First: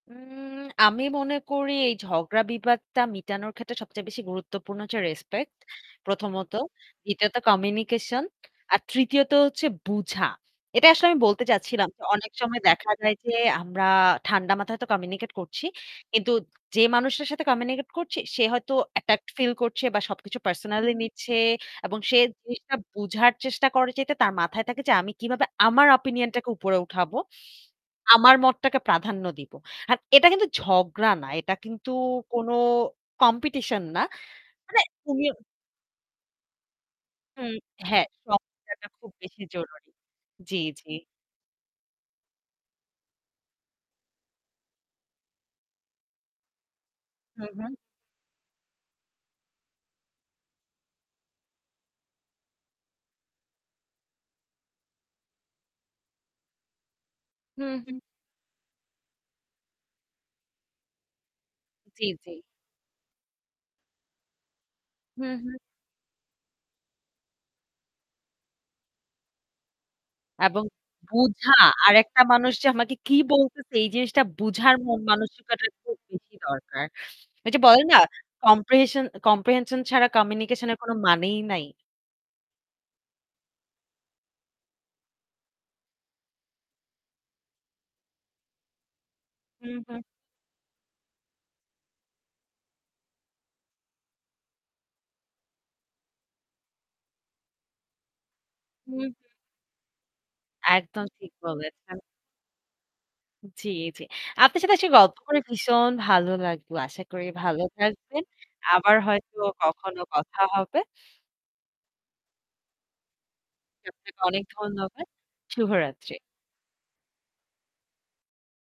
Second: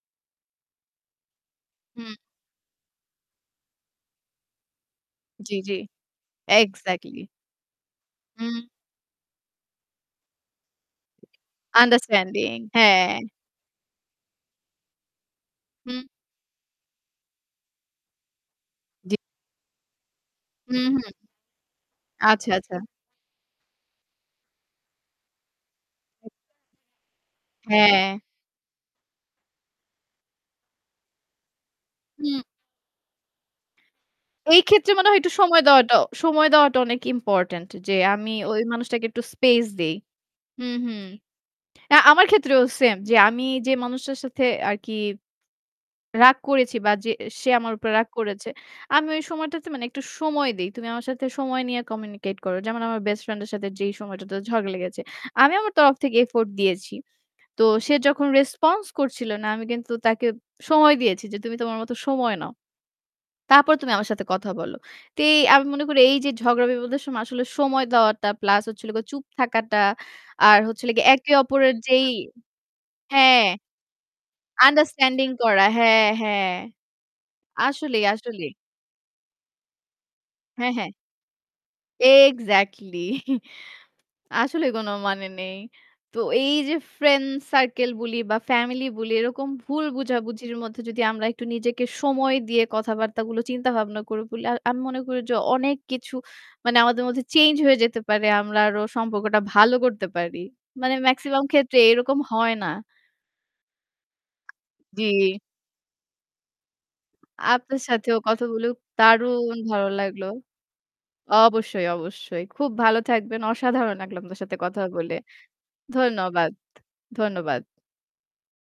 হুম আমি মনে করি এই হুম। ঝগড়া বিবাদটা মিটানোর ক্ষেত্রে সবচেয়ে বেশি গুরুত্বপূর্ণ হচ্ছে জি, রেসপেক্ট। জি, ১ম ত এক্সাক্টলি। ২য় ত কমিউনিকেশন হুম। আর ৩য় ত হচ্ছে বুঝা। এটাই আসলে আমি বলতে চাচ্ছিলাম। অনেক আন্ডারস্ট্যান্ডিং, সময় দেখা হ্যাঁ। যায় যে আমরা ঠান্ডা মাথায় হয়তো কমিউনিকেট করছি। হুম। কিন্তু যে মানুষের সাথে কমিউনিকেট করছি সে হয়তো জি। অ্যাটাকড ফিল করছে বা সবকিছু হুম, পার্সোনালি হুম। নিচ্ছে এবং সে আচ্ছা, জিনিসটা আচ্ছা। বুঝার চেষ্টা করে যে তার মাথায় থাকে যে আমি কিভাবে আমার [unintelligible] অপিনিয়ন টাকে উপরে উঠাবো। হ্যাঁ। আমার মতটাকে প্রাধান্য দিব। আর এটা কিন্তু ঝগড়া না, এটা কিন্তু হুম। কোনো কম্পিটিশন না এই মানে ক্ষেত্রে মনে হয় একটু উনিও সময় দেওয়াটা সময় দেওয়াটা অনেক হুম, ইম্পোর্টেন্ট যে হ্যাঁ, আমি [unintelligible] ওই বিষয়টা মানুষটাকে খুব একটু বেশি স্পেস জরুরী, দেই। জি, হুম, জি। হুম, আ আমার ক্ষেত্রেও সেম যে আমি যে মানুষটার সাথে আরকি রাগ করেছি বা যে হু, সে হু। আমার উপর রাগ করেছে। আমি ওই সময়টাতে মানে একটু সময় দেই। তুমি আমার সাথে সময় নিয়ে কমিউনিকেট করো। যেমন আমার বেস্ট ফ্রেন্ড এর সাথে যেই সময়টাতে ঝগড়া লেগেছে। আমি আমার তরফ থেকে এফোর্ট দিয়েছি। তো হুম, সে হুম। যখন রেসপন্স করছিল না আমি কিন্তু তাকে সময় দিয়েছি যে তুমি তোমার মত জি, জি। সময় নাও। তারপর তুমি আমার সাথে কথা বলো। হু, এ হু। আমি মনে করি এই যে ঝগড়া বিবাদের সময় আসলে সময় দেওয়াটা প্লাস হচ্ছিল চুপ থাকাটা আর এবং হচ্ছিল একে বুঝা অপরের আর যেই একটা মানুষ যে আমাকে কি হ্যাঁ। বলছে এই জিনিসটা বুঝার মন আন্ডারস্ট্যান্ডিং মানসিকতা করা খুব হ্যাঁ, বেশি হ্যাঁ। দরকার। এই যে বলে না আসলেই, আসলে। কম্প্রিহেশন কম্প্রিহেনশন ছাড়া কমিউনিকেশন হ্যাঁ, এর কোন হ্যাঁ। মানেই নাই। এক্সাক্টলি আসলে কোন মানে নেই। তো এই যে ফ্রেন্ড সার্কেল বলি বা ফ্যামিলি বলি এরকম হুম, ভুল হুম। বোঝাবুঝির মধ্যে যদি আমরা একটু নিজেকে সময় দিয়ে কথাবার্তাগুলো চিন্তা ভাবনা করে বলি। আমি মনে করি যে অনেক কিছু মানে আমাদের মধ্যে চেঞ্জ হয়ে যেতে পারে। আমরা আরো হু, হু। সম্পর্কটা ভালো করতে পারি। মানে একদম ঠিক মেক্সিমাম ক্ষেত্রে বলেছেন। এরকম হয় না। জি, জি। আপনার সাথে আসলে গল্প জি। করে ভীষণ ভালো লাগলো। আশা করি ভালো আপনার সাথেও থাকবেন। কথা বলে আবার হয়তো দারুণ ভালো কখনো লাগল। কথা হবে। অবশ্যই, অবশ্যই। খুব ভালো থাকবেন। অসাধারণ আপনাকে লাগলো আপনার অনেক সাথে কথা ধন্যবাদ, বলে। শুভরাত্রি। ধন্যবাদ, ধন্যবাদ।